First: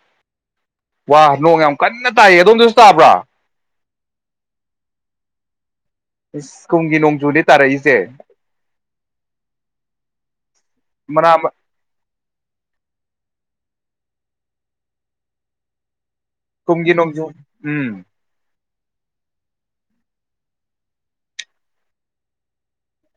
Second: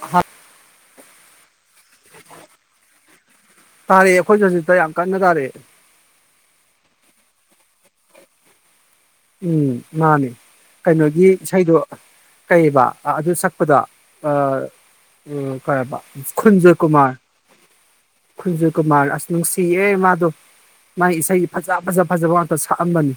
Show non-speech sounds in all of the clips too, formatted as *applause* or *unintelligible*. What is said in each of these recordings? ꯍꯥꯠ ꯋꯥ ꯅꯣꯡ ꯌꯥꯝ ꯀꯟꯅ ꯇꯥꯏꯌꯦ ꯑꯗꯣꯝꯗꯁꯨ ꯇꯥꯕ꯭ꯔꯥ ꯇꯥꯔꯛꯑꯦ ꯑꯈꯣꯏꯁꯨ ꯍꯧꯖꯤꯛꯇ ꯌꯥꯝ ꯀꯟꯅ ꯇꯥꯔꯛ ꯑꯦ ꯏꯁ ꯀꯨꯝꯒꯤ ꯅꯣꯡꯖꯨꯅꯦ ꯇꯥꯔꯛꯏꯁꯦ ꯎꯝ ꯃꯥꯅꯤ ꯀꯩꯅꯣꯒꯤ ꯃꯅꯥ ꯏꯁꯩꯗꯣ ꯀꯩꯕ ꯑꯗꯨ ꯁꯛ ꯄꯗꯣ ꯑꯥ ꯑꯥ ꯀꯩ ꯑꯦ ꯕꯥ ꯈꯨꯨꯟꯖꯣꯏ ꯀꯨꯝꯒꯤ ꯀꯨꯃꯔ ꯅꯣꯡꯖꯨ ꯎꯝ ꯈꯨꯨꯟꯖꯣꯢ ꯀꯨꯃꯔ ꯑꯁ ꯅꯨꯡꯁꯤꯌꯦ ꯃꯥꯗꯣ ꯃꯥꯏ ꯏꯁꯩꯗꯤ ꯐꯖ ꯐꯖ ꯐꯖꯕ ꯉꯥꯛꯇ ꯁꯛꯑꯝꯕꯅꯤ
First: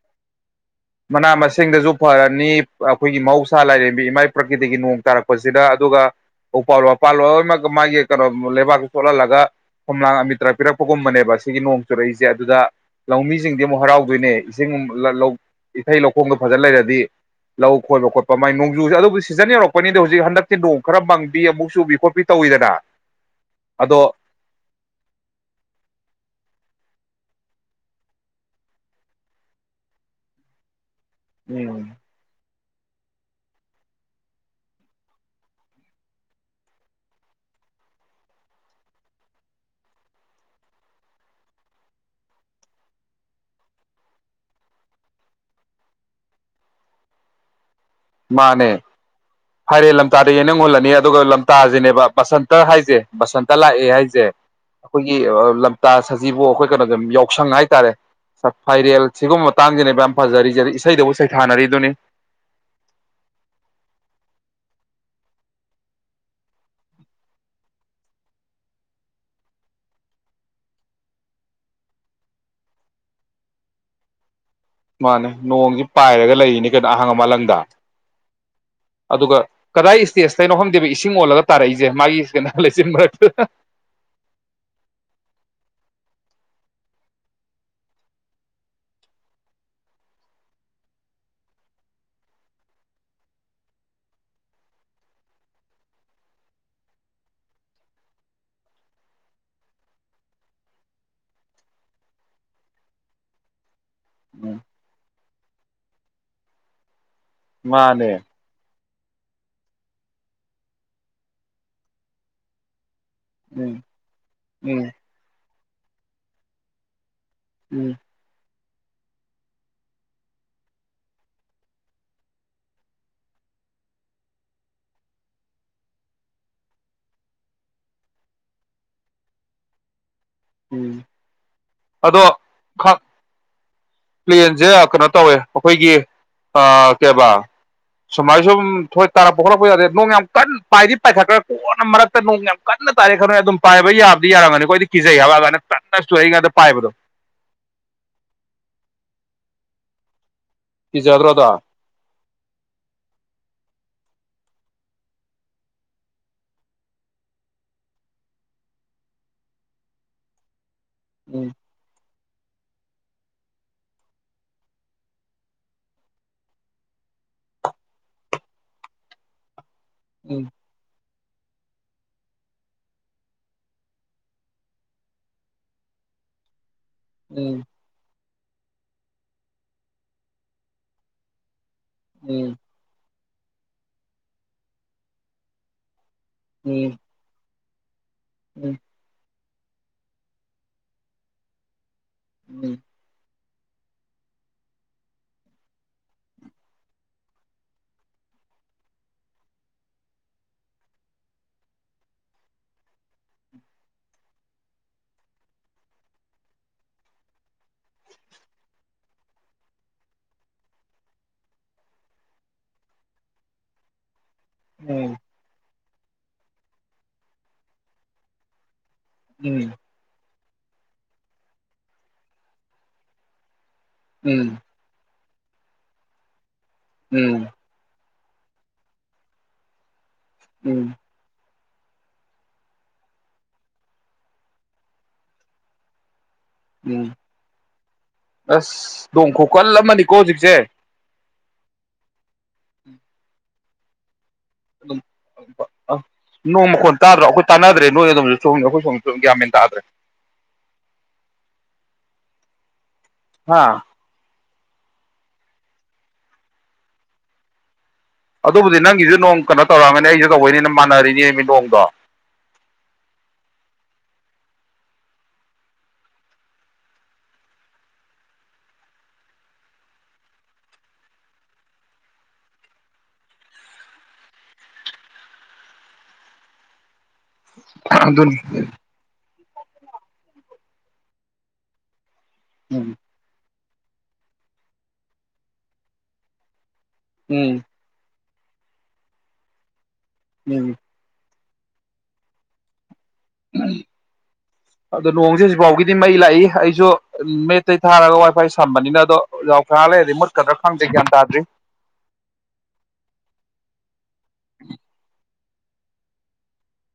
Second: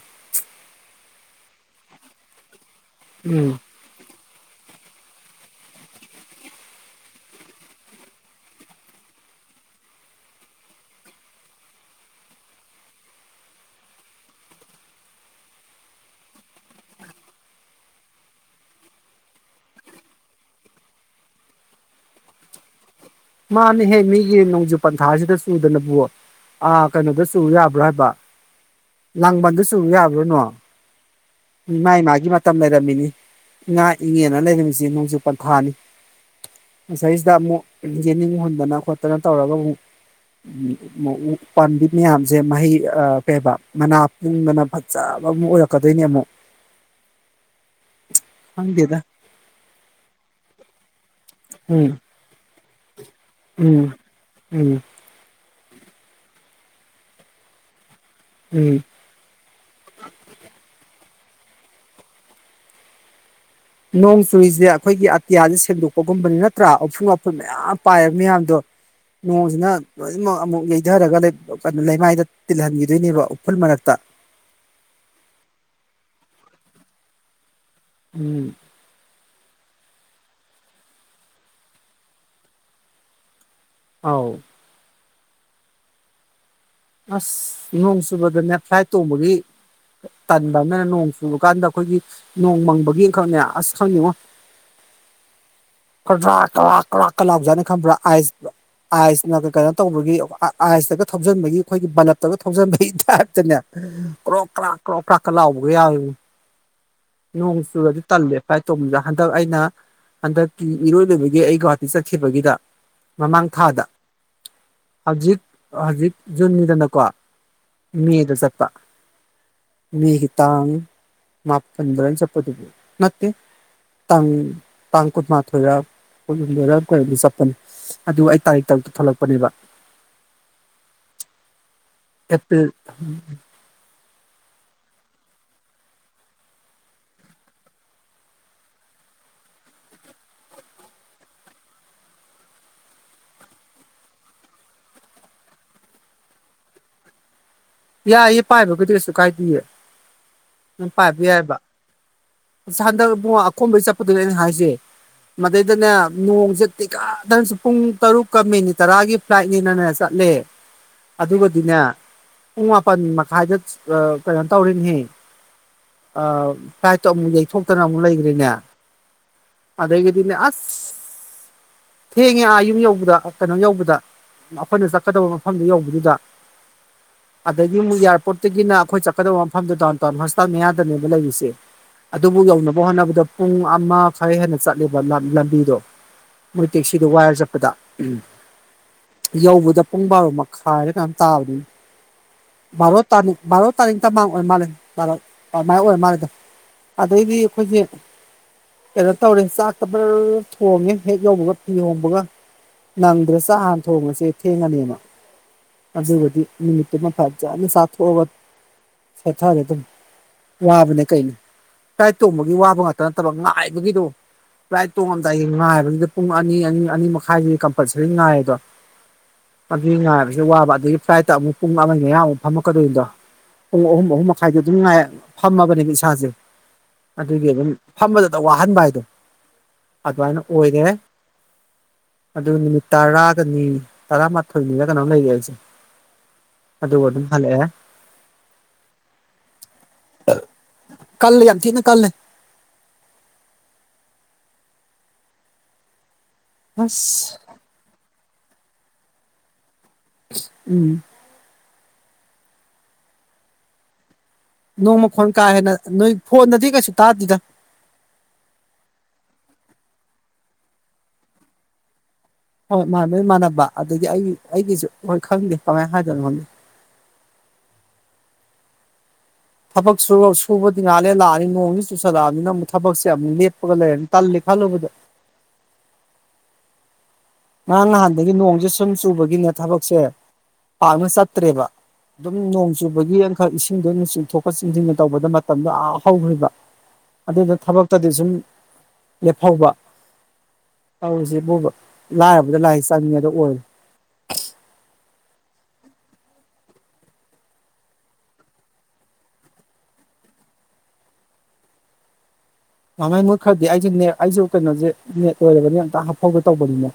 ꯃꯅꯥ ꯃꯁꯤꯡꯗꯁꯨ ꯐꯔꯅꯤ ꯑꯈꯣꯏꯒꯤ ꯎꯝ ꯃꯍꯧꯁꯥ ꯂꯥꯏꯔꯦꯝꯕꯤ ꯏꯃꯥꯏ ꯄ꯭ꯔꯀꯤꯇꯒꯤ ꯅꯣꯡ ꯇꯥꯔꯛꯄꯁꯤꯗ ꯑꯗꯨꯒ ꯎꯄꯥꯜ ꯋꯥꯄꯥꯜ ꯂꯣꯏꯃꯛ ꯃꯥꯒꯤ ꯀꯩꯅꯣ ꯂꯩꯕꯥꯛꯇꯣ ꯆꯣꯠꯍꯜꯂꯒ ꯈꯣꯝꯂꯥꯡ ꯑꯃꯤꯇ꯭ꯔ ꯄꯤꯔꯛꯄꯒꯨꯝꯕꯅꯦꯕ ꯁꯤꯒꯤ ꯅꯣꯡ ꯆꯨꯔꯛꯏꯁꯦ ꯑꯗꯨꯗ ꯂꯧꯃꯤꯁꯤꯡꯗꯤ ꯑꯃꯨꯛ ꯍꯔꯥꯎꯗꯣꯏꯅꯦ ꯏꯁꯤꯡ ꯂ ꯂꯧ ꯏꯊꯩ ꯂꯧꯈꯣꯡꯗꯣ ꯐꯖ ꯂꯩꯔꯗꯤ ꯂꯧ ꯈꯣꯏꯕ ꯈꯣꯠꯄ ꯃꯥꯏ ꯅꯣꯡꯖꯨꯁꯦ ꯑꯗꯨꯕꯨꯗꯤ ꯁꯤꯖꯟ ꯌꯧꯔꯛꯄꯅꯤꯗ ꯍꯧꯖꯤꯛ ꯍꯟꯗꯛꯇꯤ ꯅꯣꯡ ꯈꯔ ꯃꯪꯕꯤ ꯑꯃꯨꯛ ꯆꯨꯕꯤ ꯈꯣꯠꯄꯤ ꯇꯧꯋꯤꯗꯅ ꯃꯥꯅꯦꯍꯦ ꯑꯗꯣ ꯃꯤꯒꯤ ꯅꯣꯡꯖꯨ ꯄꯟꯊꯥꯁꯤꯗ ꯆꯨꯗꯅꯕꯨ ꯑꯥ ꯀꯩꯅꯣꯗ ꯆꯨ ꯌꯥꯕ꯭ꯔ ꯍꯥꯏꯕ ꯂꯥꯡꯕꯟꯗ ꯆꯨ ꯌꯥꯕ꯭ꯔꯣ ꯅꯣꯡ ꯎꯝ ꯃꯥꯏ ꯃꯥꯒꯤ ꯃꯥ ꯇꯝ ꯂꯩꯔꯝꯃꯤꯅꯤ ꯏꯉꯥ ꯏꯪꯉꯦꯟꯅ ꯂꯩꯔꯝꯃꯤꯁꯤ ꯅꯣꯡꯖꯨ ꯄꯟꯊꯥꯅꯤ ꯃꯁꯩꯁꯤꯗ ꯑꯃꯨꯛ ꯌꯦꯅꯤꯡ ꯍꯨꯟꯗꯅ ꯈꯣꯠꯇꯅ ꯇꯧꯔꯒ ꯑꯃꯨꯛ ꯎ ꯄꯥꯝꯕꯤ ꯃꯌꯥꯝꯁꯦ ꯃꯍꯩ ꯑ ꯀꯩꯕ ꯃꯅꯥ ꯄꯨꯡꯗꯅ ꯐꯖꯕ ꯑꯃꯨꯛ ꯑꯣꯏꯔꯛꯀꯗꯣꯏꯅꯦ ꯑꯃꯨꯛ ꯃꯥꯅꯦ ꯈꯪꯗꯦꯗ ꯐꯥꯏꯔꯦꯜ ꯂꯝꯇꯥꯗ ꯌꯦꯅꯤꯡ ꯍꯨꯜꯂꯅꯤ ꯑꯗꯨꯒ ꯎꯝ ꯂꯝꯇꯥꯁꯤꯅꯦꯕ ꯕꯁꯟ ꯇ ꯍꯥꯏꯖꯦ ꯕꯁꯟꯇ ꯂꯥꯛꯑꯦ ꯎꯝ ꯍꯥꯏꯁꯦ ꯎꯝ ꯑꯩꯈꯣꯏꯒꯤ ꯑ ꯂꯝ ꯇꯥ ꯁꯖꯤꯕꯨ ꯑꯩꯈꯣꯏ ꯀꯩꯅꯣꯗ ꯌꯥꯎꯁꯪ ꯍꯥꯏꯇꯔꯦ ꯎꯝ ꯐ-ꯐꯥꯏꯔꯦꯜ ꯁꯤꯒꯨꯝꯕ ꯃꯇꯥꯡꯁꯤꯅꯦꯕ ꯌꯥꯝ ꯐꯖꯔꯤꯖ ꯏꯁꯩꯗꯕꯨ ꯁꯩ ꯊꯥꯅꯔꯤ ꯗꯨꯅꯤ ꯅꯣꯡ ꯆꯨꯔꯤꯁꯦ ꯑꯈꯣꯏꯒꯤ ꯑꯇꯤꯌꯥꯁꯦ ꯁꯦꯡꯗꯣꯛꯄꯒꯨꯝꯕꯅꯤ ꯅꯠꯇ꯭ꯔ ꯎꯐꯨꯜ ꯋꯥꯐꯨꯜ ꯃꯌꯥꯝ ꯄꯥꯏꯕ ꯃꯌꯥꯝꯗꯣ ꯅꯣꯡꯁꯤꯅ ꯂꯣꯏꯅꯃꯛ ꯑꯃꯨꯛ ꯌꯩꯗꯔꯒ ꯂꯩ-ꯑ-ꯂꯩꯃꯥꯏꯗ ꯇꯤꯜꯍꯟꯒꯤꯗꯣꯏꯅꯦꯕ ꯎꯐꯨꯜ ꯃꯔꯛꯇ ꯃꯥꯅꯦ ꯅꯣꯡꯁꯤ ꯄꯥꯏꯔꯒ ꯂꯩꯔꯤꯅꯤ ꯀꯩꯅꯣ ꯑꯍꯥꯡꯕ ꯃꯥꯂꯪꯗ ꯎꯝ ꯑꯗꯨꯒ ꯀꯗꯥꯏ ꯁ꯭ꯇꯦꯖꯇꯩꯅꯣ ꯈꯪꯗꯦꯕ ꯏꯁꯤꯡ ꯑꯣꯜꯂꯒ ꯇꯥꯔꯛꯏꯁꯦ ꯃꯥꯒꯤ ꯀꯩꯅꯣ ꯂꯩꯆꯤꯟ ꯃꯔꯛꯇ ꯑꯥꯎ ꯑꯁ ꯅꯣꯡ ꯆꯨꯕꯗꯅꯦ ꯐ꯭ꯂꯥꯏꯠ ꯇꯣꯡꯕꯒꯤ ꯇꯟꯕ ꯑꯃꯅ ꯅꯣꯡ ꯆꯨꯕ ꯀꯥꯟꯗ ꯑꯈꯣꯏꯒꯤ ꯅꯣꯡ ꯃꯪꯕꯒꯤ ꯑꯃꯈꯛꯅꯦ ꯑꯁ ꯈꯪꯗꯦꯉꯣ ꯀꯗ꯭ꯔꯥꯛ ꯀꯔꯥꯛ ꯀꯔꯥꯛ ꯀ ꯂꯥꯎꯖꯥꯠꯅꯦ ꯈꯟꯕ꯭ꯔ ꯑꯥꯏꯁ ꯑꯥꯏꯁꯅ ꯀꯩꯅꯣ ꯇꯧꯕꯒꯤ ꯑꯥꯏꯁꯇꯒ ꯊꯧꯖꯟꯕꯒꯤ ꯑꯩꯈꯣꯏꯒꯤ ꯕꯂꯞꯇꯒ ꯊꯧꯖꯤꯟꯕꯒꯤ ꯇꯥꯏꯞꯇꯅꯦ ꯀ꯭ꯔꯣꯛ ꯎꯝ ꯀ꯭ꯔꯥꯛ ꯀ꯭ꯔꯣꯛ ꯀ꯭ꯔꯥꯛꯀ ꯂꯥꯎꯕꯒ ꯌꯥꯎꯋꯦ ꯅꯣꯡ ꯆꯨꯔꯗꯤ ꯃꯥꯅꯦ ꯇꯜꯂꯦ ꯐ꯭ꯂꯥꯏꯠ ꯇꯣꯡꯕꯒ ꯍꯟꯗꯛ ꯑꯩꯅ ꯍꯟꯗꯛꯀꯤ ꯏꯔꯣꯏ ꯂꯣꯏꯕꯒꯤ ꯑꯩ ꯒꯧꯍꯥꯇꯤ ꯆꯠꯈꯤꯕꯒꯤꯗ ꯃꯃꯥꯡ ꯎꯝ ꯊꯥꯗ ꯎꯝ ꯍꯧꯖꯤꯛ ꯍꯧꯖꯤꯛ ꯖꯨꯟꯗꯅꯀꯣ ꯎꯝ ꯃꯦꯗ ꯆꯠ ꯇꯥ ꯃꯦꯒꯤ ꯇꯥꯡ ꯃꯥ ꯄꯟꯕ꯭ꯔ ꯆꯠꯄꯗꯨꯕꯨ ꯅꯠꯇꯦ ꯇꯡ ꯇꯥꯡ ꯀꯨꯟꯃꯥꯊꯣꯏꯔ ꯀꯨꯟꯍꯨꯝꯗꯣꯏꯔ ꯀꯩꯅꯣ ꯆꯠꯄꯅꯤ ꯑꯗꯨ ꯑꯩ ꯇꯥꯔꯤꯛ ꯇꯔꯨꯛꯇ ꯊꯣꯛꯂꯛꯄꯅꯦꯕ ꯎꯝ ꯑꯗꯣ ꯑꯦꯄ꯭ꯔꯤꯜ ꯈꯛ ꯄ꯭ꯂꯦꯟꯁꯦ ꯀꯩꯅꯣ ꯇꯧꯋꯦ ꯑꯈꯣꯏꯒꯤ ꯑ ꯀꯩꯕ ꯁꯨꯃꯥꯏ ꯁꯨꯝ ꯍꯣꯏ ꯇꯥꯔꯛꯄ ꯈꯣꯠꯂꯛꯄ ꯌꯥꯗꯦ ꯅꯣꯡ ꯌꯥꯝ ꯀꯟꯅ ꯄꯥꯏꯗꯤ ꯄꯥꯏꯈꯠꯈ꯭ꯔꯦ ꯀꯣꯟꯅ ꯃꯔꯛꯇ ꯅꯣꯡ ꯌꯥꯝ ꯀꯟꯅ ꯇꯥꯔꯦ ꯈꯜꯂꯣ ꯑꯗꯨꯝ ꯄꯥꯏꯕ ꯌꯥꯕꯗꯤ ꯌꯥꯔꯝꯒꯅꯤꯀꯣ ꯈꯣꯏꯗꯤ ꯀꯤꯖꯩ ꯍꯥꯏꯕ ꯑꯗꯨꯃꯥꯏ ꯀꯟꯅ ꯆꯨꯔꯛꯏ ꯉꯩꯗ ꯄꯥꯏꯕꯗꯣ ꯌꯥꯏꯌꯦ ꯄꯥꯏꯕꯒꯗꯤ ꯀꯩꯁꯨ ꯀꯥꯏꯗꯤꯌꯦ ꯗꯨꯝ ꯄꯥꯏꯕ ꯀꯤꯖꯗ꯭ꯔꯣ ꯌꯥꯏꯕ ꯑꯗꯣ ꯑꯁ ꯍꯟꯗꯛ ꯕꯨꯉꯣ ꯑꯀꯣꯝꯕꯩ ꯆꯠꯄꯗꯨꯅꯦ ꯑꯩꯅ ꯍꯥꯏꯁꯦ ꯃꯗꯩꯗꯅꯦ ꯅꯣꯡꯁꯦ ꯇꯤꯀꯠꯇꯅꯆꯨ ꯄꯨꯡ ꯇꯔꯨꯛꯀ ꯃꯤꯅꯤꯠ ꯇꯔꯥꯒꯤ ꯐ꯭ꯂꯥꯏꯠꯅꯦꯗꯅ ꯆꯠꯂꯦ ꯎꯝ ꯑꯗꯨꯒꯗꯤꯅꯦ ꯄꯨꯡ ꯃꯥꯄꯟ ꯃꯈꯥꯏꯗ ꯑ ꯀꯩꯅꯣ ꯇꯧꯔꯦꯅꯦꯍꯦ ꯑ ꯐ꯭ꯂꯥꯏꯠ ꯑꯃꯨꯛ ꯌꯩꯊꯣꯛꯇꯅ ꯑꯃꯨꯛ ꯂꯩꯒ꯭ꯔꯦꯅꯦ ꯑꯥꯗꯩꯩ ꯒꯤꯗꯤꯅꯦ ꯎꯝ ꯑꯁ ꯊꯦꯡꯉꯦ ꯑꯥ ꯌꯨꯝ ꯌꯧꯕꯗ ꯀꯩꯅꯣ ꯌꯧꯕꯗ ꯑꯈꯣꯏꯅ ꯆꯠꯀꯗꯕ ꯃꯐꯝꯗꯨ ꯌꯧꯕꯗꯨꯗ ꯎꯝ ꯑꯗꯒꯤ ꯃꯨꯛ ꯌꯔ ꯄꯣꯔꯠ꯭ꯇꯒꯤꯅ ꯑꯈꯣꯏ ꯆꯠꯀꯗꯕ ꯃꯐꯝꯗꯣ ꯗꯥꯎꯟ ꯇꯥꯎꯟ ꯍꯣꯁꯄꯤꯇꯥꯜ ꯃꯌꯥꯗꯅꯦꯕ ꯂꯩꯔꯤꯁꯦ ꯑꯗꯨꯕꯨ ꯌꯧꯅꯕ ꯍꯣꯠꯅꯕꯗꯣ ꯄꯨꯡ ꯑꯃ ꯈꯥꯏ ꯍꯦꯟꯅ ꯆꯠꯂꯦꯕ ꯂꯝꯕꯤꯗꯣ ꯃꯣꯏ ꯎꯝ ꯇꯦꯛꯁꯤꯗꯣ ꯋꯥꯏꯔ ꯆꯠꯄꯗ ꯎꯝ ꯎꯝ ꯌꯧꯕꯗ ꯄꯨꯡ ꯕꯥꯔꯣ ꯃꯈꯥꯏꯔ ꯀꯩꯅꯝ ꯇꯥꯕꯅꯤꯅꯤ ꯎꯝ ꯕꯥꯔꯣ ꯇꯥꯅꯤꯛ ꯕꯥꯔꯣ ꯇꯥꯅꯤꯡ ꯇꯃꯥꯡ ꯑꯣꯏ ꯃꯥꯜꯂꯦ ꯑꯗꯨꯃꯥꯏ ꯑꯣꯏꯔ ꯃꯥꯜꯂꯦꯗ ꯑꯗꯩꯗꯤ ꯑꯈꯣꯏꯁꯦ ꯀꯩꯅꯣ ꯇꯧꯔꯦ ꯆꯥꯛꯇ ꯕꯥꯔꯔꯥꯞ ꯊꯣꯡꯉꯦ ꯍꯦꯛ ꯌꯧꯕꯒ ꯐꯤ ꯍꯣꯡꯕꯒ ꯅꯪꯗ꯭ꯔꯦ ꯆꯥꯛ ꯍꯥꯟꯅ ꯊꯣꯡꯉꯁꯦ ꯊꯦꯡꯉꯅꯦꯅ ꯑꯗꯨꯒꯗꯤ ꯅꯨꯃꯤꯠꯇꯨꯃ ꯐꯖꯅ ꯆꯥꯊꯣꯛꯑꯒ ꯁꯦꯊꯔꯦ ꯑꯗꯨꯝ ꯋꯥꯕꯅꯦ ꯀꯩꯅꯦ ꯐꯂꯥꯏꯗ ꯇꯣꯡꯕꯒꯤ ꯋꯥꯕ ꯉꯥꯛꯇ ꯅꯠꯇꯕ ꯉꯥꯏꯕꯒꯤꯗꯣ ꯐꯂꯥꯏꯠ ꯎꯝ ꯇꯣꯡꯉꯝꯗꯥꯏꯒꯤ ꯉꯥꯏꯕꯒꯤꯗꯣ ꯑꯗ ꯄꯨꯡ ꯑꯅꯤ ꯑꯅꯤ ꯑꯅꯤ ꯃꯈꯥꯏꯁꯤ ꯀꯝꯄꯜꯁꯔꯤ ꯉꯥꯏꯗꯣ ꯎꯝ ꯎꯝ ꯑꯗꯨ ꯉꯥꯏꯕꯥ ꯋꯥꯕ ꯑꯗꯒꯤ ꯐ꯭ꯂꯥꯏꯠꯇ ꯑꯃꯨꯛ ꯄꯨꯡ ꯑꯃꯃꯩ ꯃꯌꯥꯃꯨꯛ ꯐꯝꯃꯛꯀꯗꯣꯏꯅꯤꯗꯣ ꯄꯨꯡ ꯑꯍꯨꯝ ꯑꯍꯨꯝ ꯃꯈꯥꯏꯗꯤ ꯑꯗꯨꯝ ꯉꯥꯏ ꯐꯝꯃꯕꯅꯦꯕ ꯏꯁꯥꯁꯦ ꯎꯝ ꯑꯗꯨꯒꯤ ꯑꯗꯨꯝ ꯐꯝꯕꯗꯗ ꯋꯥꯍꯟꯕ ꯍꯥꯏꯗꯣ ꯑꯗꯨꯃꯥꯏꯅ ꯑꯣꯏꯔꯦ ꯎꯝ ꯎꯝ ꯑꯗꯨ ꯅꯨꯃꯤꯠ ꯇꯔꯥꯒꯅꯤ ꯇꯔꯥꯃꯥꯊꯣꯏꯅꯤꯔꯥ ꯀꯩꯅꯣꯝ ꯂꯩꯔꯛ ꯑꯦ ꯑꯩꯁꯦ ꯎꯝ ꯑꯗꯨꯒ ꯑꯗꯨꯝ ꯍꯜꯂꯛꯑꯦ ꯑꯁ ꯗꯣꯡ ꯈꯨ ꯀꯜ ꯑꯃꯅꯤ ꯀꯣꯖꯤꯛꯁꯦ ꯀꯜꯂꯦ ꯌꯥꯝꯊꯤꯅ ꯀꯜꯂꯦ *unintelligible* ꯅꯣꯡ ꯃꯈꯣꯟ ꯇꯥꯗ꯭ꯔꯣ ꯑꯁ ꯑꯈꯣꯏ ꯇꯥꯟꯅꯗ꯭ꯔꯦ ꯅꯣꯏ ꯑꯗꯨꯝ ꯁꯣꯝꯗ ꯑꯈꯣꯏ ꯁꯣꯝꯗꯥ ꯒꯌ꯭ꯥꯟ ꯃꯦꯜ ꯇꯥꯗꯔꯦ ꯎꯝ ꯍꯥꯥ ꯅꯣꯡꯃꯈꯣꯟ ꯀꯥ ꯍꯦꯟꯅ ꯅꯣꯏ ꯐꯣꯟꯗꯗꯤ ꯀꯩꯁꯨ ꯇꯥꯗꯦꯗ ꯑꯗꯨꯕꯨꯗꯤ ꯅꯪꯒꯤꯁꯨ ꯅꯣꯡ ꯀꯩꯅꯣ ꯇꯧꯔꯝꯒꯅꯤ ꯑꯩꯁꯨ ꯇꯧꯕꯩꯅꯤꯟ ꯃꯥꯟꯅꯔꯤꯅꯦ ꯃꯤ ꯅꯣꯡꯗꯣ ꯍꯣꯏ ꯃꯥꯟꯅꯕꯩ ꯃꯥꯟꯅꯕ ꯑꯗꯨꯗꯤ ꯑꯩ ꯑꯩꯒꯤꯁꯨ ꯍꯣꯏ ꯈꯪꯗꯦ ꯀꯃꯥꯏꯅ ꯍꯥꯏꯗꯣꯏꯅ ꯈꯪꯗꯦ ꯊꯕꯛ ꯁꯨ ꯁꯨꯕꯗꯤ ꯉꯏꯍꯥꯛ ꯂꯩꯔ꯭ ꯂꯥꯛꯑꯅꯤ ꯅꯣꯡꯗꯤ ꯆꯨꯁꯜꯂꯛꯑꯕꯅꯤꯅ ꯑꯃꯨꯛ ꯊꯕꯛꯁꯦ ꯑꯃꯨꯛ ꯂꯦꯞꯄꯒ ꯂꯩꯔꯅꯤ ꯇꯜꯂꯦ ꯈꯜꯂꯨꯕꯗ ꯉꯡ ꯑꯗꯨꯅꯤ ꯉꯥꯍꯟꯗꯩꯩ ꯅꯣꯡꯁꯦ ꯁꯨꯝ ꯆꯨꯕꯒꯤ ꯅꯦ ꯊꯕꯛꯁꯦ ꯄꯥꯛꯅ ꯆꯠꯇ꯭ꯔꯦꯕ ꯑꯗꯨꯝ ꯅꯣꯡ ꯎꯝ ꯆꯨꯕꯒꯤ ꯌꯥꯟꯈꯛ ꯏ ꯏꯁꯤꯡꯗꯣꯅ ꯆꯤꯡꯊꯣꯛꯄ ꯆꯤꯡꯁꯤꯟꯅ ꯇꯧꯕꯗ ꯃꯇꯝꯗꯣ ꯌꯥꯝ ꯍꯧꯈ꯭ꯔꯤꯕ ꯑꯗꯨꯗ ꯎꯝ ꯊꯕꯛꯇꯗꯤ ꯁꯨꯝ ꯂꯦꯞ ꯐꯧꯕ ꯎꯝ ꯑꯧꯖꯤꯛ ꯎꯕ ꯂꯥꯏꯔꯕ ꯂꯥꯏ ꯑꯗ ꯅꯣꯡꯁꯦ ꯍꯧꯖꯤ ꯐꯥꯎꯒꯤꯗꯤ ꯃꯩ ꯂꯥꯛꯏ ꯑꯩꯁꯨ ꯃꯦꯠꯇꯩ ꯊꯥꯔꯒ ꯋꯥꯏ ꯐꯥꯏ ꯁꯝꯕꯅꯤꯅ ꯑꯗꯣ ꯌꯥꯎ ꯀꯔ ꯂꯩꯔꯗꯤ ꯃꯨꯠꯀꯗ꯭ꯔꯥ ꯈꯪꯗꯦ ꯒ꯭ꯌꯥꯟ ꯇꯥꯗ꯭ꯔꯤ ꯉꯥꯡꯉꯩ ꯂꯣꯏꯔꯕꯅꯤ ꯑꯝꯇ ꯍꯥꯞꯐꯥꯎ ꯇꯧꯕꯅꯤꯅꯦ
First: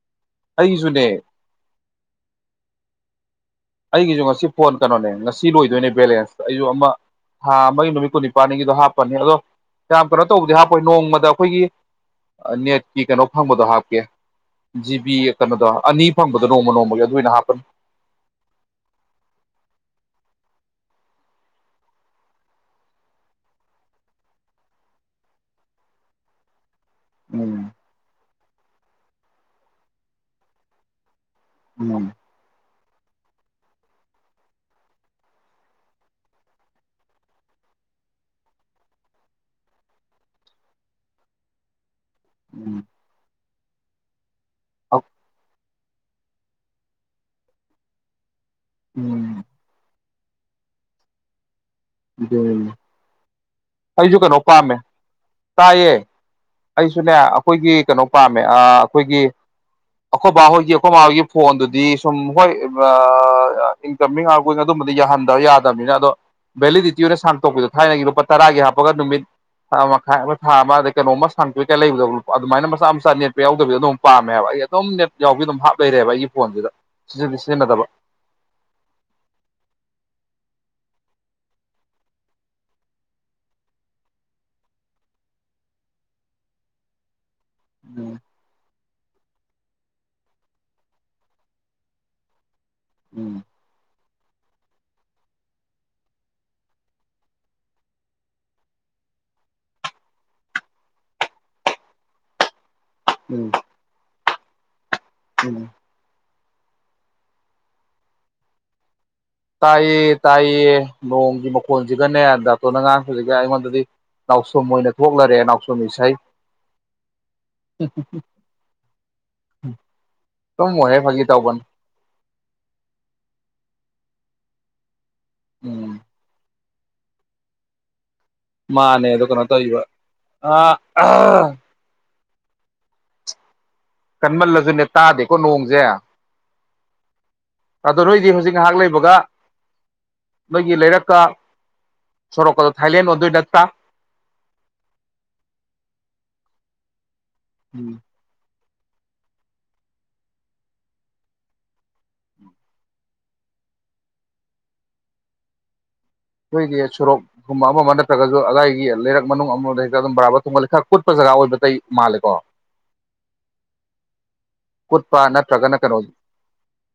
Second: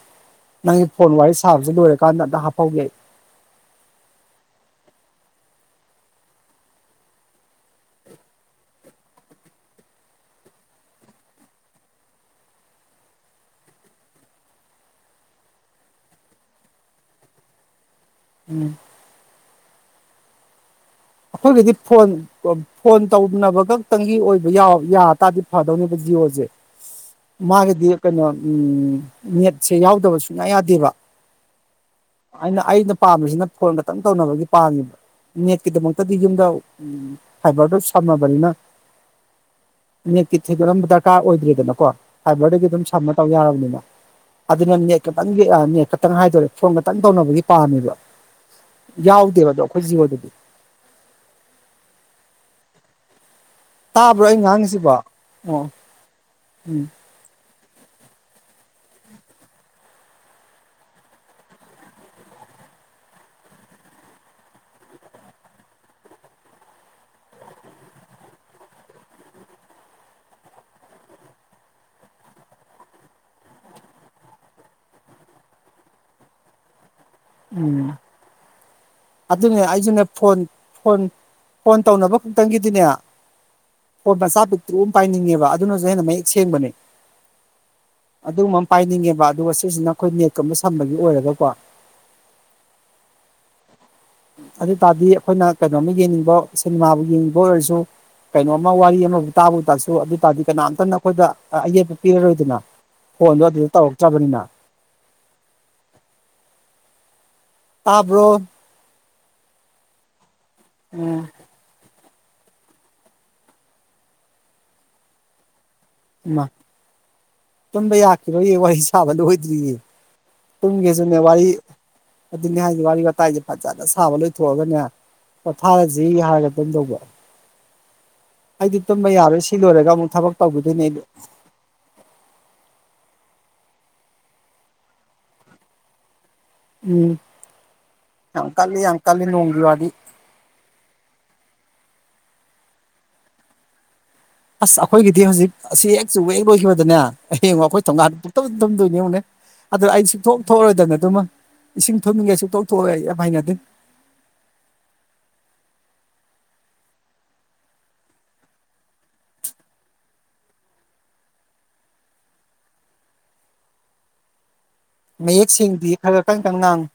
ꯅꯪꯒꯤ ꯑꯩꯒꯤꯁꯨꯅꯦ ꯐꯣꯟ ꯋꯥꯔꯤ ꯁꯥꯕꯕꯁꯤꯦ ꯂꯣꯏꯔꯀꯥꯟꯗ ꯑꯝꯇꯗꯥ ꯍꯥꯞꯍꯧꯒꯦ ꯑꯩ ꯑꯩꯒꯤꯁꯨ ꯉꯁꯤ ꯐꯣꯟ ꯀꯩꯅꯣꯅꯦ ꯉꯁꯤ ꯂꯣꯏꯗꯣꯏꯅꯦ ꯕꯦꯂꯦꯟꯁ ꯑꯩꯁꯨ ꯑꯃ ꯊꯥ ꯑꯃꯒꯤ ꯅꯨꯃꯤꯠ ꯀꯨꯟꯅꯤꯄꯥꯜꯅꯤꯒꯤꯗꯣ ꯍꯥꯞꯄꯅꯤ ꯑꯗꯣ ꯌꯥꯝꯌꯥꯝ ꯀꯩꯅꯣ ꯇꯧꯕꯗꯤ ꯍꯥꯞꯄꯣꯏ ꯅꯣꯡꯃꯗ ꯑꯩꯈꯣꯏꯒꯤ ꯅꯦꯠꯀꯤ ꯀꯩꯅꯣ ꯐꯪꯕꯗꯣ ꯍꯥꯞꯀꯦ ꯖꯤꯕꯤ ꯀꯩꯅꯣꯗꯣ ꯑꯅꯤ ꯐꯪꯕꯗꯣ ꯅꯣꯡꯃ ꯅꯣꯡꯃꯒꯤ ꯑꯗꯨ ꯑꯣꯏꯅ ꯍꯥꯞꯄꯅꯤ ꯎꯝ ꯑꯩꯈꯣꯏꯒꯤꯗꯤ ꯐꯣꯟ ꯐꯣꯟ ꯇꯧꯅꯕ ꯈꯛꯇꯪꯒꯤ ꯑꯣꯏꯕ ꯌꯥꯔ ꯇꯔꯗꯤ ꯐꯗꯧꯅꯦꯕ ꯖꯤꯑꯣꯁꯦ ꯎꯝ ꯃꯥꯒꯤꯗꯤ ꯀꯩꯅ ꯎꯝ ꯃꯦꯠꯁꯦ ꯌꯥꯎꯗꯕ ꯁꯨꯡꯌꯥ ꯌꯥꯗꯦꯕ ꯎꯝ ꯑꯩꯅ ꯑꯩꯅ ꯄꯥꯝꯃꯤꯁꯤꯅ ꯐꯣꯟ ꯈꯛꯇꯪ ꯇꯧꯅꯕꯒꯤ ꯄꯥꯡꯃꯤꯕ ꯅꯦꯠꯀꯤꯗꯃꯛ ꯗꯤ ꯌꯨꯝꯗ ꯎ ꯐꯥꯏꯕꯔꯗꯣ ꯁꯝꯃꯕꯅꯤꯅ ꯅꯦꯠꯃꯛꯇꯤ ꯊꯣꯏꯗꯣꯛꯅ ꯗꯔꯀꯥꯔ ꯑꯣꯏꯗ꯭ꯔꯔꯤꯗꯅꯀꯣ ꯐꯥꯏꯕꯔꯗꯒꯤ ꯎꯝ ꯑꯗꯨꯝ ꯁꯝꯃ ꯇꯧ ꯌꯥꯔꯕꯅꯤꯅ ꯋꯥ ꯑꯗꯨꯅ ꯅꯦ ꯅꯦꯠ ꯈꯇꯪꯒꯤ ꯑ ꯅꯧ ꯈꯤꯇꯪ ꯍꯥꯏꯗꯣꯔꯦ ꯐꯣꯟ ꯈꯛꯇꯪ ꯇꯧꯅꯕꯒꯤ ꯄꯥꯝꯃꯦꯕ ꯌꯥꯎꯗꯦꯕꯗꯣ ꯑꯩꯈꯣꯏ ꯆꯤ ꯍꯣꯏꯗꯗꯤ ꯀꯩꯗꯧꯔꯤꯅꯣ ꯑꯩꯁꯨ ꯇꯥꯕ꯭ꯔꯣ ꯑꯩ ꯀꯩꯅꯣ ꯄꯥꯝꯃꯦ ꯉꯥꯡꯉꯤꯁꯤꯕꯣ ꯑꯣ ꯇꯥꯏꯌꯦ ꯎꯝ ꯑꯩꯁꯨꯅꯦ ꯑꯩꯈꯣꯏꯒꯤ ꯀꯩꯅꯣ ꯄꯥꯝꯃꯦ ꯑ꯬ ꯑꯩꯈꯣꯏꯒꯤ ꯑꯩꯈꯣꯏꯕ ꯍꯣꯏꯒꯤ ꯑꯩꯈꯣꯏ ꯃꯥ ꯍꯣꯏꯒꯤ ꯐꯣꯟꯗꯨꯗꯤ ꯁꯨꯝ ꯍꯣꯏ ꯏꯟꯀꯃꯤꯡꯣꯏ ꯑꯗꯨꯝꯕꯗꯤ ꯌꯥꯍꯟꯗꯕ ꯌꯥꯗꯕꯅꯤꯅ ꯑꯗꯣ ꯚꯦꯂꯤꯗꯤꯇꯤ ꯗ ꯁꯥꯡꯇꯣꯛꯄꯤꯗꯣ ꯊꯥꯏꯅꯒꯤ ꯂꯨꯄꯥ ꯇꯔꯥꯒꯤ ꯍꯥꯞꯄꯒ ꯅꯨꯃꯤꯠ ꯊ ꯃꯈꯥꯏ ꯑꯃ ꯊꯥ ꯑꯃ ꯑꯗꯩ ꯀꯩꯅꯣꯝꯃ ꯁꯥꯡꯇꯣꯛꯄꯤ ꯀꯥꯏ ꯂꯩꯕꯗ ꯑꯗꯨꯃꯥꯏꯅ ꯃꯆꯥ ꯃꯆꯥ ꯅꯦꯠꯄꯦ ꯌꯥꯎꯗꯕꯤꯗꯣ ꯑꯗꯨꯝ ꯄꯥꯝꯃꯦꯕ ꯑꯩ ꯑꯗꯨꯝ ꯅꯦꯠ ꯌꯥꯎꯕꯤ ꯑꯗꯨꯝ ꯍꯥꯞ ꯂꯩꯔꯦꯕ ꯑꯩꯒꯤ ꯐꯣꯟꯁꯤꯗ ꯁꯤꯖꯤꯟ ꯎꯝ ꯁꯤꯖꯤꯟꯅꯗꯕ ꯑꯗꯨꯅꯦ ꯑꯩꯁꯨꯅꯦ ꯐꯣꯟ ꯐꯣꯟ ꯐꯣꯟ ꯇꯧꯅꯕ ꯈꯛꯇꯪꯒꯤꯗꯤꯅꯦ ꯐꯣꯟ ꯃꯆꯥ ꯄꯤꯛꯇ ꯑꯃ ꯄꯥꯏꯅꯤꯡꯉꯦꯕ ꯑꯗꯨꯅꯁꯨ ꯍꯦꯟꯅ ꯃꯌꯦꯛ ꯁꯦꯡꯕꯅꯦ ꯎꯝ ꯑꯗꯨꯃꯝ ꯄꯥꯏꯅꯤꯡꯉꯦ ꯑꯗꯨꯒ ꯁꯤꯁꯤꯅ ꯑꯩꯈꯣꯏ ꯅꯦꯠꯀꯨꯝꯕ ꯁꯝꯕꯒꯤ ꯑꯣꯏꯔꯒꯀꯣ ꯎꯝ ꯑꯗꯨ ꯇꯥꯔꯗꯤ ꯑꯩꯈꯣꯏꯅ ꯀꯩꯅꯣꯝꯃ ꯌꯦꯡꯅꯤꯡꯕ ꯁꯤꯅꯦꯃꯥꯕꯨ ꯌꯦꯡꯅꯤꯡꯕ ꯑꯣꯏꯔꯁꯨ ꯀꯩꯅꯣꯝꯃ ꯋꯥꯔꯤ ꯑꯃꯕꯨ ꯇꯥꯕꯨ ꯇꯥꯁꯨ ꯑꯗꯨ ꯇꯥꯔꯗꯤ ꯀꯅꯥꯝꯇꯅ ꯑꯩꯈꯣꯏꯗ ꯑꯌꯦꯠꯄ ꯄꯤꯔꯔꯣꯏꯗꯅ ꯐꯣꯟ ꯑꯗꯨ ꯎꯝ ꯑꯗꯨꯗ ꯇꯧꯔꯛꯛꯇꯕꯅꯤꯅ ꯎꯝ ꯇꯥꯕ꯭ꯔꯣ ꯇꯥꯏꯌꯦ ꯇꯥꯏꯌꯦ ꯎꯝ ꯅꯣꯡꯒꯤ ꯃꯈꯣꯜ ꯍꯧꯖꯤꯛꯀꯅꯦ ꯗꯥꯇꯣꯅ ꯉꯥꯔꯥꯡ ꯍꯧꯖꯤꯛ ꯑꯩꯉꯣꯟꯗꯗꯤ ꯅꯥꯎꯁꯨꯝ ꯑꯣꯏꯅ ꯊꯣꯛꯂꯔꯦ ꯅꯥꯎ ꯃꯥ ꯇꯨꯝꯕ ꯌꯥꯈꯤꯔꯣꯏꯌꯦ ꯋꯥꯔꯤ ꯁꯥꯕ ꯂꯣꯏꯗ꯭ꯔꯤꯌꯦ ꯇꯨꯝꯃꯣꯏꯍꯦ ꯇꯨꯝꯒꯦꯁꯨꯅꯦ ꯐꯥꯒꯤ ꯋꯥꯔꯤ ꯇꯧꯕꯅꯤ ꯑꯗꯨꯅꯦ ꯍꯥꯏꯁꯦ ꯋꯥꯔꯤ ꯋꯥꯇꯥꯏꯁꯦ ꯐꯖꯅ ꯁꯥꯕ ꯂꯣꯏ ꯊꯣꯑꯒꯅꯦ ꯎꯝ ꯄꯣꯊꯥꯔꯖꯤ ꯌꯥꯍꯜꯂꯁꯤ ꯀꯝ ꯇꯧꯕ ꯑꯩꯗꯤ ꯇꯨꯝꯕ ꯌꯥꯔꯣꯏ ꯁꯤ ꯂꯣꯏꯔꯒ ꯑꯃꯨꯛ ꯊꯕꯛ ꯇꯧꯈꯤꯅꯤ ꯑꯥ ꯑꯝ ꯀꯟꯃꯜꯂꯁꯨꯅꯦ ꯇꯥꯗꯦꯀꯣ ꯅꯣꯡꯁꯦ ꯎꯝ ꯑꯗꯣ ꯅꯣꯏꯗꯤ ꯌꯥꯝ ꯍꯧꯖꯤꯛ ꯉꯥꯏꯍꯥꯛ ꯀꯜꯂꯤ ꯌꯥꯝ ꯂꯩꯕꯒ ꯀꯜꯂꯤ ꯅꯣꯡꯒꯤ ꯋꯥꯗꯤ ꯅꯣꯏꯒꯤ ꯂꯩꯔꯛꯀ ꯁꯣꯔꯣꯛ ꯀꯗꯣ ꯊꯥꯏꯂꯦꯟ ꯑꯣꯟꯗꯣꯏ ꯅꯇ꯭ꯔꯥ ꯑꯁ ꯑꯩꯈꯣꯏꯒꯤꯗꯤ ꯍꯧꯖꯤꯛ ꯑꯁꯤ ꯍꯦꯛ ꯆꯨꯕ ꯂꯣꯏꯈꯤꯕꯗꯅꯦ ꯍꯌꯦꯡ ꯑꯩꯈꯣꯏ ꯊꯣꯥꯡꯒꯥꯟ ꯄꯨꯡꯊꯨꯝ ꯇꯝꯗꯣꯏꯅꯦ ꯌꯦꯉꯨꯅꯦ ꯑꯩ ꯁꯨꯛꯊꯣꯛ ꯊꯣꯛꯑꯔꯣꯏꯗꯕꯅꯦ ꯑꯗꯨꯃ ꯏꯁꯤꯡ ꯊꯨꯝꯃꯤꯉꯩ ꯁꯨꯛꯊꯣꯛ ꯊꯣꯛꯑꯔꯣꯏ ꯑꯩ ꯌꯥꯝ ꯍꯥꯏꯅꯗꯦ ꯑꯩꯈꯣꯏꯒꯤ ꯁꯣꯔꯣꯛꯀꯨꯝꯕ ꯑꯃ ꯑꯃ ꯅꯠꯇ꯭ꯔꯒꯁꯨ ꯑꯗꯥꯏꯒꯤ ꯂꯩꯔꯛ ꯃꯅꯨꯡ ꯑꯃꯗ ꯍꯦꯛꯇ ꯑꯗꯨꯝ ꯕꯔꯥꯕꯔ ꯊꯣꯡꯉꯥꯂꯤ ꯈꯔ ꯀꯨꯠꯄ ꯖꯒꯥ ꯑꯣꯏꯕꯇꯩ ꯃꯥꯜꯂꯦꯀꯣ ꯀꯨꯠꯄ ꯃꯌꯦꯛ ꯅꯠꯇ꯭ꯔꯒꯅ ꯁꯦꯡꯗꯤ ꯀꯩꯅꯣ ꯈꯔ ꯀꯟ ꯀꯟ ꯉꯥꯡꯉꯨ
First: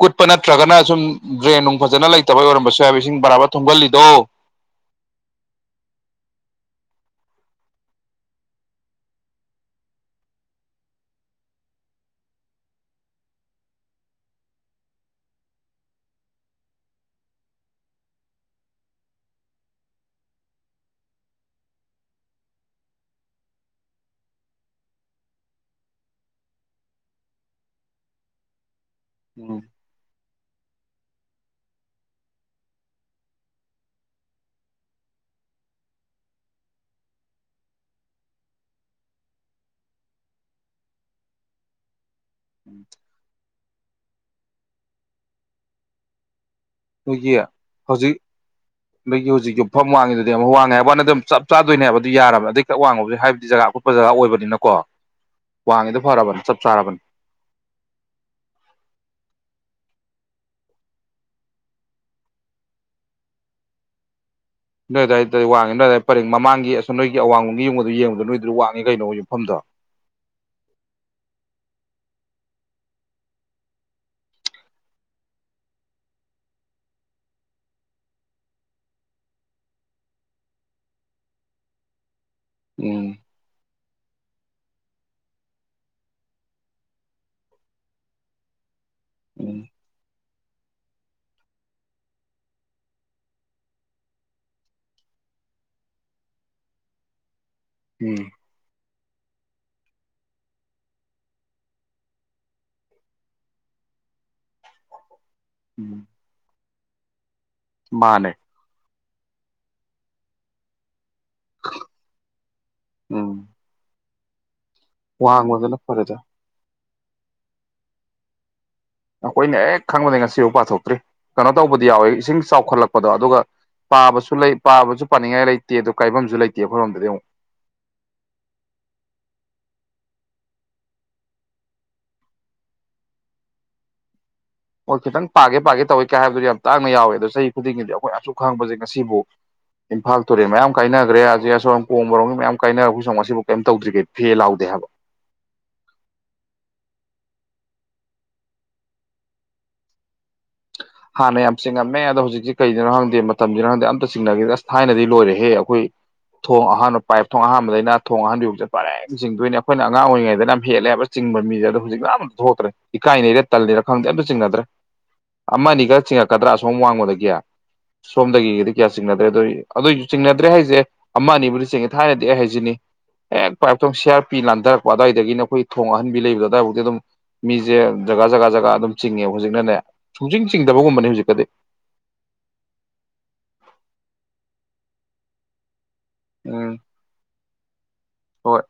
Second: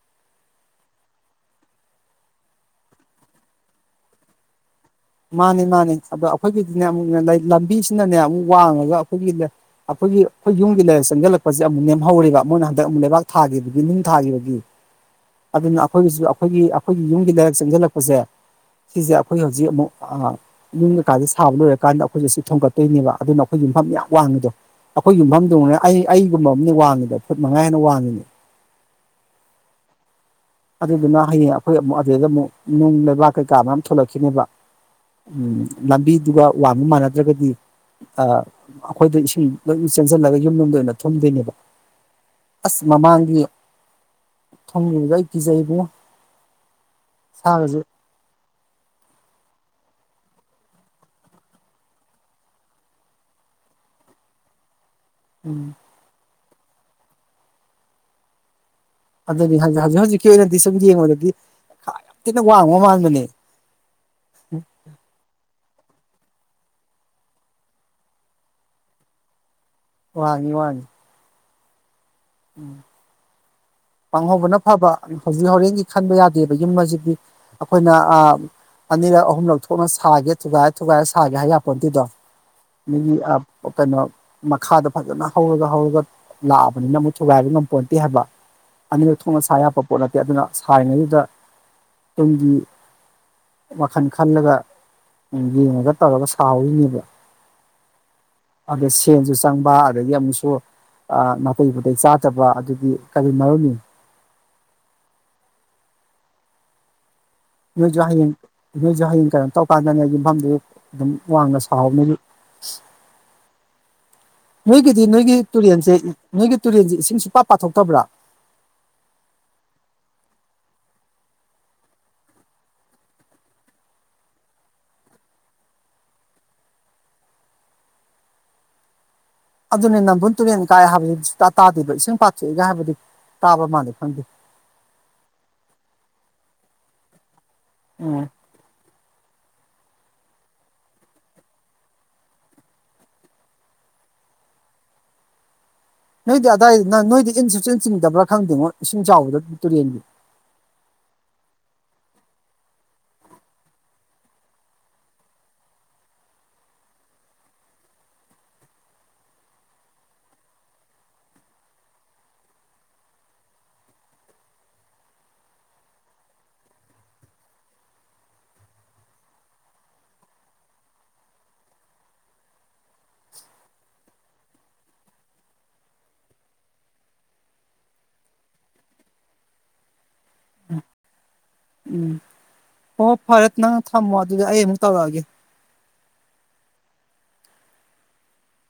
ꯀꯨꯠꯄ ꯅꯠꯇ꯭ꯔꯒꯅ ꯁꯨꯝ ꯗ꯭ꯔꯦꯟ ꯅꯨꯡ ꯐꯖꯅ ꯂꯩꯇꯕꯩ ꯑꯣꯏꯔꯝꯕꯁꯨ ꯌꯥ ꯏꯁꯤꯡ ꯕꯔꯥꯕꯔ ꯊꯨꯝꯒꯜꯂꯤꯗꯣ ꯃꯥꯅꯦ ꯃꯥꯅꯦ ꯑꯗ ꯥ ꯑꯩꯈꯣꯏꯒꯤꯗꯤꯅꯦ ꯑꯃꯨꯛꯅꯦ ꯂꯝꯕꯤꯁꯤꯅꯅꯦ ꯑꯃꯨꯛ ꯋꯥꯡꯉꯒ ꯑꯩꯈꯣꯏꯒꯤ ꯑꯩꯈꯣꯏꯒꯤ ꯑꯩꯈꯣꯏ ꯌꯨꯝꯒꯤ ꯂꯩꯏꯔꯛ ꯆꯪꯁꯤꯜꯂꯛꯄꯁꯦ ꯑꯃꯨꯛ ꯅꯦꯝꯍꯧꯔꯤꯕ ꯃꯣꯏꯅ ꯍꯟꯗꯛ ꯑꯃꯨꯛ ꯂꯩꯕꯥꯛ ꯊꯥꯈꯤꯕꯒꯤ ꯅꯨꯡ ꯊꯥꯈꯤꯕꯒꯤ ꯑꯗꯨꯅ ꯑꯩꯈꯣꯏꯒꯤꯁꯨ ꯑꯩꯈꯣꯏꯒꯤ ꯑꯩꯈꯣꯏꯒꯤ ꯌꯨꯝꯒꯤꯗ ꯆꯪꯁꯤꯜꯂꯛꯄꯁꯦ ꯁꯤꯁꯦ ꯑꯩꯈꯣꯏ ꯍꯧꯖꯤꯛ ꯑꯃꯨꯛ ꯑꯥ ꯌꯨꯝ ꯀꯀꯥꯗꯤ ꯁꯥꯕ ꯂꯣꯏꯔꯀꯥꯟꯗ ꯑꯩꯈꯣꯏꯁꯦ ꯁꯤ ꯊꯣꯡꯒꯠꯇꯣꯏꯅꯦꯕ ꯑꯗꯨꯅ ꯑꯩꯈꯣꯏ ꯌꯨꯝꯐꯝ ꯌꯥꯝ ꯋꯥꯡꯉꯤꯗꯣ ꯑꯩꯈꯣꯏ ꯌꯨꯝꯐꯝꯗꯣ ꯑꯩ ꯑꯩꯒꯨꯝꯕ ꯑꯃꯅꯦ ꯋꯥꯡꯉꯤꯗꯣ ꯐꯨꯠ ꯃꯉꯥ ꯍꯦꯟꯅ ꯋꯥꯡꯉꯤꯅꯦ ꯎꯝ ꯑꯗꯨꯗꯨꯅ ꯍꯌꯦꯡ ꯑꯩꯈꯣꯏ ꯑꯃꯨꯛ ꯑꯗꯨꯩꯗ ꯑꯃꯨꯛ ꯅꯨꯡ ꯂꯩꯕꯥꯛ ꯀꯩꯀꯥ ꯃꯌꯥꯝ ꯊꯣꯛꯂꯛꯈꯤꯅꯦꯕ ꯎꯝ ꯂꯝꯕꯤꯗꯨꯒ ꯋꯥꯡꯕ ꯃꯥꯟꯅꯗ꯭ꯔꯒꯗꯤ ꯑꯥ ꯑꯩꯈꯣꯏꯗ ꯏꯁꯤꯡ ꯂꯣꯏꯅ ꯆꯦꯟꯁꯤꯜꯂꯒ ꯌꯨꯝꯂꯣꯝꯗ ꯑꯣꯏꯅ ꯊꯨꯝꯗꯣꯏꯅꯦꯕ ꯑꯁ ꯃꯃꯥꯡꯒꯤ ꯈꯪꯗꯦꯗ ꯑꯩ ꯀꯤꯖꯩ ꯏꯕꯨꯡꯉꯣ ꯅꯣꯏꯒꯤ ꯁꯥꯒꯁꯦ ꯍꯧꯖꯤꯛ ꯅꯣꯏꯒꯤ ꯍꯧꯖꯤꯛ ꯌꯨꯝ ꯃꯐꯝ ꯋꯥꯡꯉꯤꯗꯨꯗꯤ ꯋꯥꯡꯉꯦ ꯍꯥꯏꯕ ꯋꯥꯅꯦ ꯆꯞ ꯆꯥꯗꯣꯏꯅꯦ ꯍꯥꯏꯕ ꯑꯗꯨ ꯌꯥꯔꯕꯅꯦ ꯑꯗꯒꯤ ꯈꯔ ꯋꯥꯡꯕꯁꯨ ꯍꯥꯏꯕꯗꯤ ꯖꯒꯥ ꯑꯀꯨꯠꯄ ꯖꯒꯥ ꯑꯣꯏꯕꯅꯤꯀꯣ ꯎꯝ ꯋꯥꯡꯉꯤꯗꯣ ꯐꯔꯥꯕꯅꯦ ꯆ ꯆꯔꯥꯕꯅꯦ ꯑꯗꯨꯅꯤ ꯍꯧꯖꯤꯛ ꯍꯧꯖꯤꯛꯀꯤ ꯑꯣꯏꯅꯗꯤ ꯁꯨꯝ ꯌꯦꯡꯕꯗꯗꯤ ꯌꯥꯝ ꯊꯤꯅ ꯋꯥꯡꯕ ꯃꯥꯟꯕꯅꯦ ꯅꯣꯏ ꯑꯗꯥꯏ ꯋꯥꯡꯉꯤ ꯅꯣꯏ ꯑꯗꯥꯏ ꯄꯔꯦꯡ ꯃꯃꯥꯡꯒꯤ ꯑꯁꯣꯝ ꯅꯣꯏꯒꯤ ꯑꯋꯥꯡꯉꯣꯝꯒꯤ ꯌꯨꯝꯒꯇꯣ ꯌꯦꯡꯉꯨ ꯅꯣꯏꯗꯨꯅ ꯋꯥꯡꯉꯤ ꯀꯩꯅꯣ ꯌꯨꯝꯐꯝꯗꯣ ꯋꯥꯡꯉꯤ ꯋꯥꯡꯉꯤ ꯎꯝ ꯋꯥꯡꯍꯧꯕꯅ ꯐꯕ ꯍꯧꯖꯤꯛ ꯍꯣꯔꯦꯟꯗꯒꯤ ꯈꯟꯕ ꯌꯥꯗꯦꯕ ꯌꯨꯝ ꯑꯁꯤꯗꯤ ꯑꯩꯈꯣꯏꯅ ꯑꯥ ꯑꯅꯤꯔꯛ ꯑꯍꯨꯝꯂꯛ ꯊꯣꯛꯅ ꯁꯥꯒꯦ ꯊꯨꯒꯥꯏꯔ ꯊꯨꯒꯥꯏꯔ ꯁꯥꯒꯦ ꯍꯥꯏ ꯌꯥꯄꯣꯠꯇꯦꯗꯣ ꯃꯤ ꯎꯝ ꯑꯥ ꯀꯩꯅꯣ ꯃꯈꯥꯗ ꯐꯖꯅ ꯍꯧꯔꯒ ꯍꯧꯔꯒ ꯂꯥꯛꯑꯕꯅꯤꯅ ꯑꯃꯨꯛ ꯊꯨꯒꯥꯏꯕ ꯉꯝꯄꯣꯟꯇꯦ ꯍꯥꯏꯕ ꯑꯅꯤꯔꯛ ꯊꯣꯛꯅ ꯎꯝ ꯁꯌꯥꯕ ꯄꯣꯠ ꯅꯠ ꯑꯗꯨꯅ ꯁꯥꯔꯤꯉꯩꯗꯨꯗ ꯇꯨꯡꯒꯤ ꯋꯥꯈꯜ ꯈꯜꯂꯒ ꯌꯦꯡꯉꯒ ꯇꯧꯔꯒ ꯁꯥꯍꯧꯔꯤꯅꯦꯕ ꯎꯝ ꯑꯗ ꯁꯦꯟꯁꯨ ꯆꯪꯕ ꯑꯗꯒꯤ ꯑꯃꯨꯛꯁꯨ ꯅꯥꯇꯩ ꯄꯨꯇꯩꯩ ꯆꯥꯗꯕ ꯑꯗꯨꯗꯤ ꯀꯔꯤ ꯃꯔꯝꯒꯤ ꯎꯝ ꯅꯣꯌꯖꯨ ꯃꯥꯅꯦ ꯍꯌꯦꯡ ꯅꯣꯏꯖꯨ ꯍꯌꯦꯡ ꯀꯩꯅꯣ ꯇꯧꯀꯥꯟꯗꯅꯦ ꯌꯨꯝꯐꯝꯗꯨ ꯑꯗꯨꯝ ꯋꯥꯡꯅ ꯁꯥꯍꯧꯅꯤ ꯎꯝ ꯅꯣꯏꯒꯤꯗꯤ ꯅꯣꯏꯒꯤ ꯋꯥꯡꯕꯗꯨꯅ ꯇꯨꯔꯟꯁꯦ ꯐꯔꯦꯗ ꯅꯣꯏꯒꯤ ꯇꯨꯔꯦꯟꯁꯦ ꯏꯁꯤ ꯁꯨꯛꯄ ꯄꯥꯊꯣꯛꯇꯕ꯭ꯔ ꯑꯈꯣꯏꯅ ꯍꯦꯛ ꯈꯪꯕꯗꯩ ꯉꯁꯤꯐꯥꯎ ꯄꯥꯊꯣꯛꯇ꯭ꯔꯤ ꯀꯩꯅꯣ ꯇꯧꯕꯗꯤ ꯌꯥꯎꯋꯦ ꯏꯁꯤꯡ ꯆꯥꯎꯈꯠꯂꯛꯄꯗꯣ ꯑꯗꯨꯒ ꯄꯥꯕꯁꯨ ꯂꯩ ꯄꯥꯕꯁꯨ ꯄꯥꯅꯤꯡꯉꯥꯏ ꯂꯩꯇꯦ ꯑꯗꯨ ꯀꯥꯏꯐꯝꯁꯨ ꯂꯩꯇꯦ ꯑꯈꯣꯏꯔꯣꯝꯗꯗꯤ ꯑꯃꯨꯛ ꯑꯗꯨꯅ ꯅꯝꯕꯨꯜ ꯇꯨꯔꯦꯟ ꯀꯥꯏ ꯍꯥꯏꯕꯗꯨꯗꯤ ꯁꯨꯛꯇ ꯇꯥꯗꯦꯕ ꯏꯁꯤꯡ ꯄꯥꯠꯊꯣꯛꯏꯒ ꯍꯥꯏꯕꯗꯤ ꯇꯥꯕ ꯃꯥꯜꯂꯤ ꯈꯪꯗꯦ ꯑꯣ ꯈꯤꯇꯪ ꯄꯥꯒꯦ ꯄꯥꯒꯦ ꯇꯧꯏ ꯀꯥꯏ ꯍꯥꯏꯕꯗꯨ ꯌꯥꯝ ꯇꯥꯡꯅ ꯌꯥꯎꯋꯦ ꯑꯗꯣ ꯆꯍꯤ ꯈꯨꯗꯤꯡꯒꯤꯗꯤ ꯑꯈꯣꯏꯅ ꯎꯝ ꯑꯁꯨꯛ ꯈꯥꯡꯉꯛꯄꯁꯦ ꯉꯁꯤꯕꯨꯛ ꯏꯝꯐꯥꯜ ꯇꯨꯔꯦꯜ ꯃꯌꯥꯝ ꯀꯥꯏꯅꯒ꯭ꯔꯦ ꯑꯖꯤꯛ ꯑꯁꯣꯝꯔꯣꯝ ꯀꯣꯡꯕꯥꯔꯣꯝꯒꯤ ꯃꯌꯥꯝ ꯀꯥꯏꯅ ꯑꯈꯣꯢ ꯁꯣꯝ ꯉꯁꯤꯐꯥꯎ ꯀꯩꯝ ꯇꯧꯗ꯭ꯔꯤ ꯀꯩꯅꯣ ꯐꯦ ꯂꯥꯎꯗꯦ ꯍꯥꯏꯕ ꯅꯣꯏꯗꯤ ꯑꯗꯥꯏ ꯅꯪ ꯅꯣꯏꯗꯤ ꯏꯟ ꯁꯨꯆꯤꯡ ꯆꯤꯡꯗꯕ꯭ꯔꯥ ꯈꯪꯗꯦꯉꯣ ꯏꯁꯤꯡ ꯆꯥꯎꯕꯗ ꯇꯨꯔꯦꯟꯒꯤ ꯍꯥꯟꯅ ꯌꯥꯝ ꯆꯤꯡꯉꯝꯃꯦ ꯑꯗꯣ ꯍꯧꯖꯤꯛꯁꯤ ꯀꯩꯗꯩꯅꯣ ꯈꯪꯗꯦ ꯃꯇꯝ ꯖꯤꯔꯥ ꯈꯪꯗꯦ ꯑꯃꯇ ꯆꯤꯡꯅꯥꯒꯤꯗ꯭ꯔꯦ ꯈꯪꯗꯦ ꯑꯁ ꯊꯥꯏꯅꯗꯤ ꯂꯣꯏꯔꯦꯍꯦ ꯑꯈꯣꯏ ꯊꯣꯡ ꯑꯍꯥꯟꯕ ꯄꯥꯏꯞ ꯊꯣꯡ ꯑꯍꯥꯟꯕꯗꯩꯅ ꯊꯣꯡ ꯑꯍꯟꯕꯤꯕꯨꯛꯁꯦ ꯄꯔꯦꯡ ꯆꯤꯡꯗꯣꯏꯅꯤ ꯑꯈꯣꯏꯅ ꯑꯉꯥꯡ ꯑꯣꯏꯔꯤꯉꯩꯗꯅ ꯌꯥꯝ ꯍꯦꯜꯂꯦꯕ ꯆꯤꯡꯕ ꯃꯤꯁꯦ ꯑꯗꯣ ꯍꯧꯖꯤꯛꯅ ꯑꯃꯝ ꯊꯣꯛꯇ꯭ꯔꯦ ꯏꯀꯥꯏꯅꯩꯔ ꯇꯜꯂꯤꯔꯥ ꯈꯪꯗꯦ ꯑꯝꯇ ꯆꯤꯡꯅꯗ꯭ꯔꯦ ꯑꯃ ꯑꯅꯤ ꯈꯔ ꯆꯤꯡꯉꯛꯀꯗ꯭ꯔꯥ ꯑꯁꯣꯝ ꯋꯥꯡꯃꯗꯒꯤ ꯁꯣꯝꯗꯒꯤꯗꯤ ꯀꯌꯥ ꯆꯤꯡꯅꯗ꯭ꯔꯦ ꯑꯗꯨꯏ ꯑꯗꯨꯏ ꯆꯤꯡꯅꯗ꯭ꯔꯦ ꯍꯥꯏꯁꯦ ꯑꯃ ꯑꯅꯤꯕꯨꯗꯤ ꯆꯤꯡꯉꯦ ꯊꯥꯏꯅꯗꯤ ꯑꯩ ꯍꯥꯏꯁꯤꯅꯤ ꯍꯦꯛ ꯄꯥꯏꯄꯊꯣꯡ ꯁꯤꯌꯥꯔꯄꯤ ꯂꯥꯟꯊꯔꯛꯄ ꯑꯗꯨꯋꯥꯏꯗꯒꯤꯅ ꯑꯈꯣꯏ ꯊꯣꯡ ꯑꯥꯍꯟꯕꯤ ꯂꯩꯕꯗꯣ ꯑꯗꯨꯋꯥꯏꯐꯥꯎꯗꯤ ꯑꯗꯨꯝ ꯃꯤꯁꯦ ꯖꯒꯥ ꯖꯒꯥ ꯖꯒꯥ ꯑꯗꯨꯝ ꯆꯤꯡꯉꯦꯕ ꯍꯧꯖꯤꯛꯅꯅꯦ ꯁꯨꯡꯖꯤꯡ ꯆꯤꯡꯗꯕꯒꯨꯝꯕꯅꯤ ꯍꯧꯖꯤꯛꯀꯗꯤ ꯎꯝ ꯍꯣ ꯍꯣ ꯐꯔꯦ ꯅꯪ ꯅ ꯊꯝꯃꯣ ꯑꯗꯨꯗ ꯑꯩ ꯑꯃꯨꯛ ꯇꯧꯔꯛꯑꯒꯦ ꯎꯝ ꯍꯣꯏ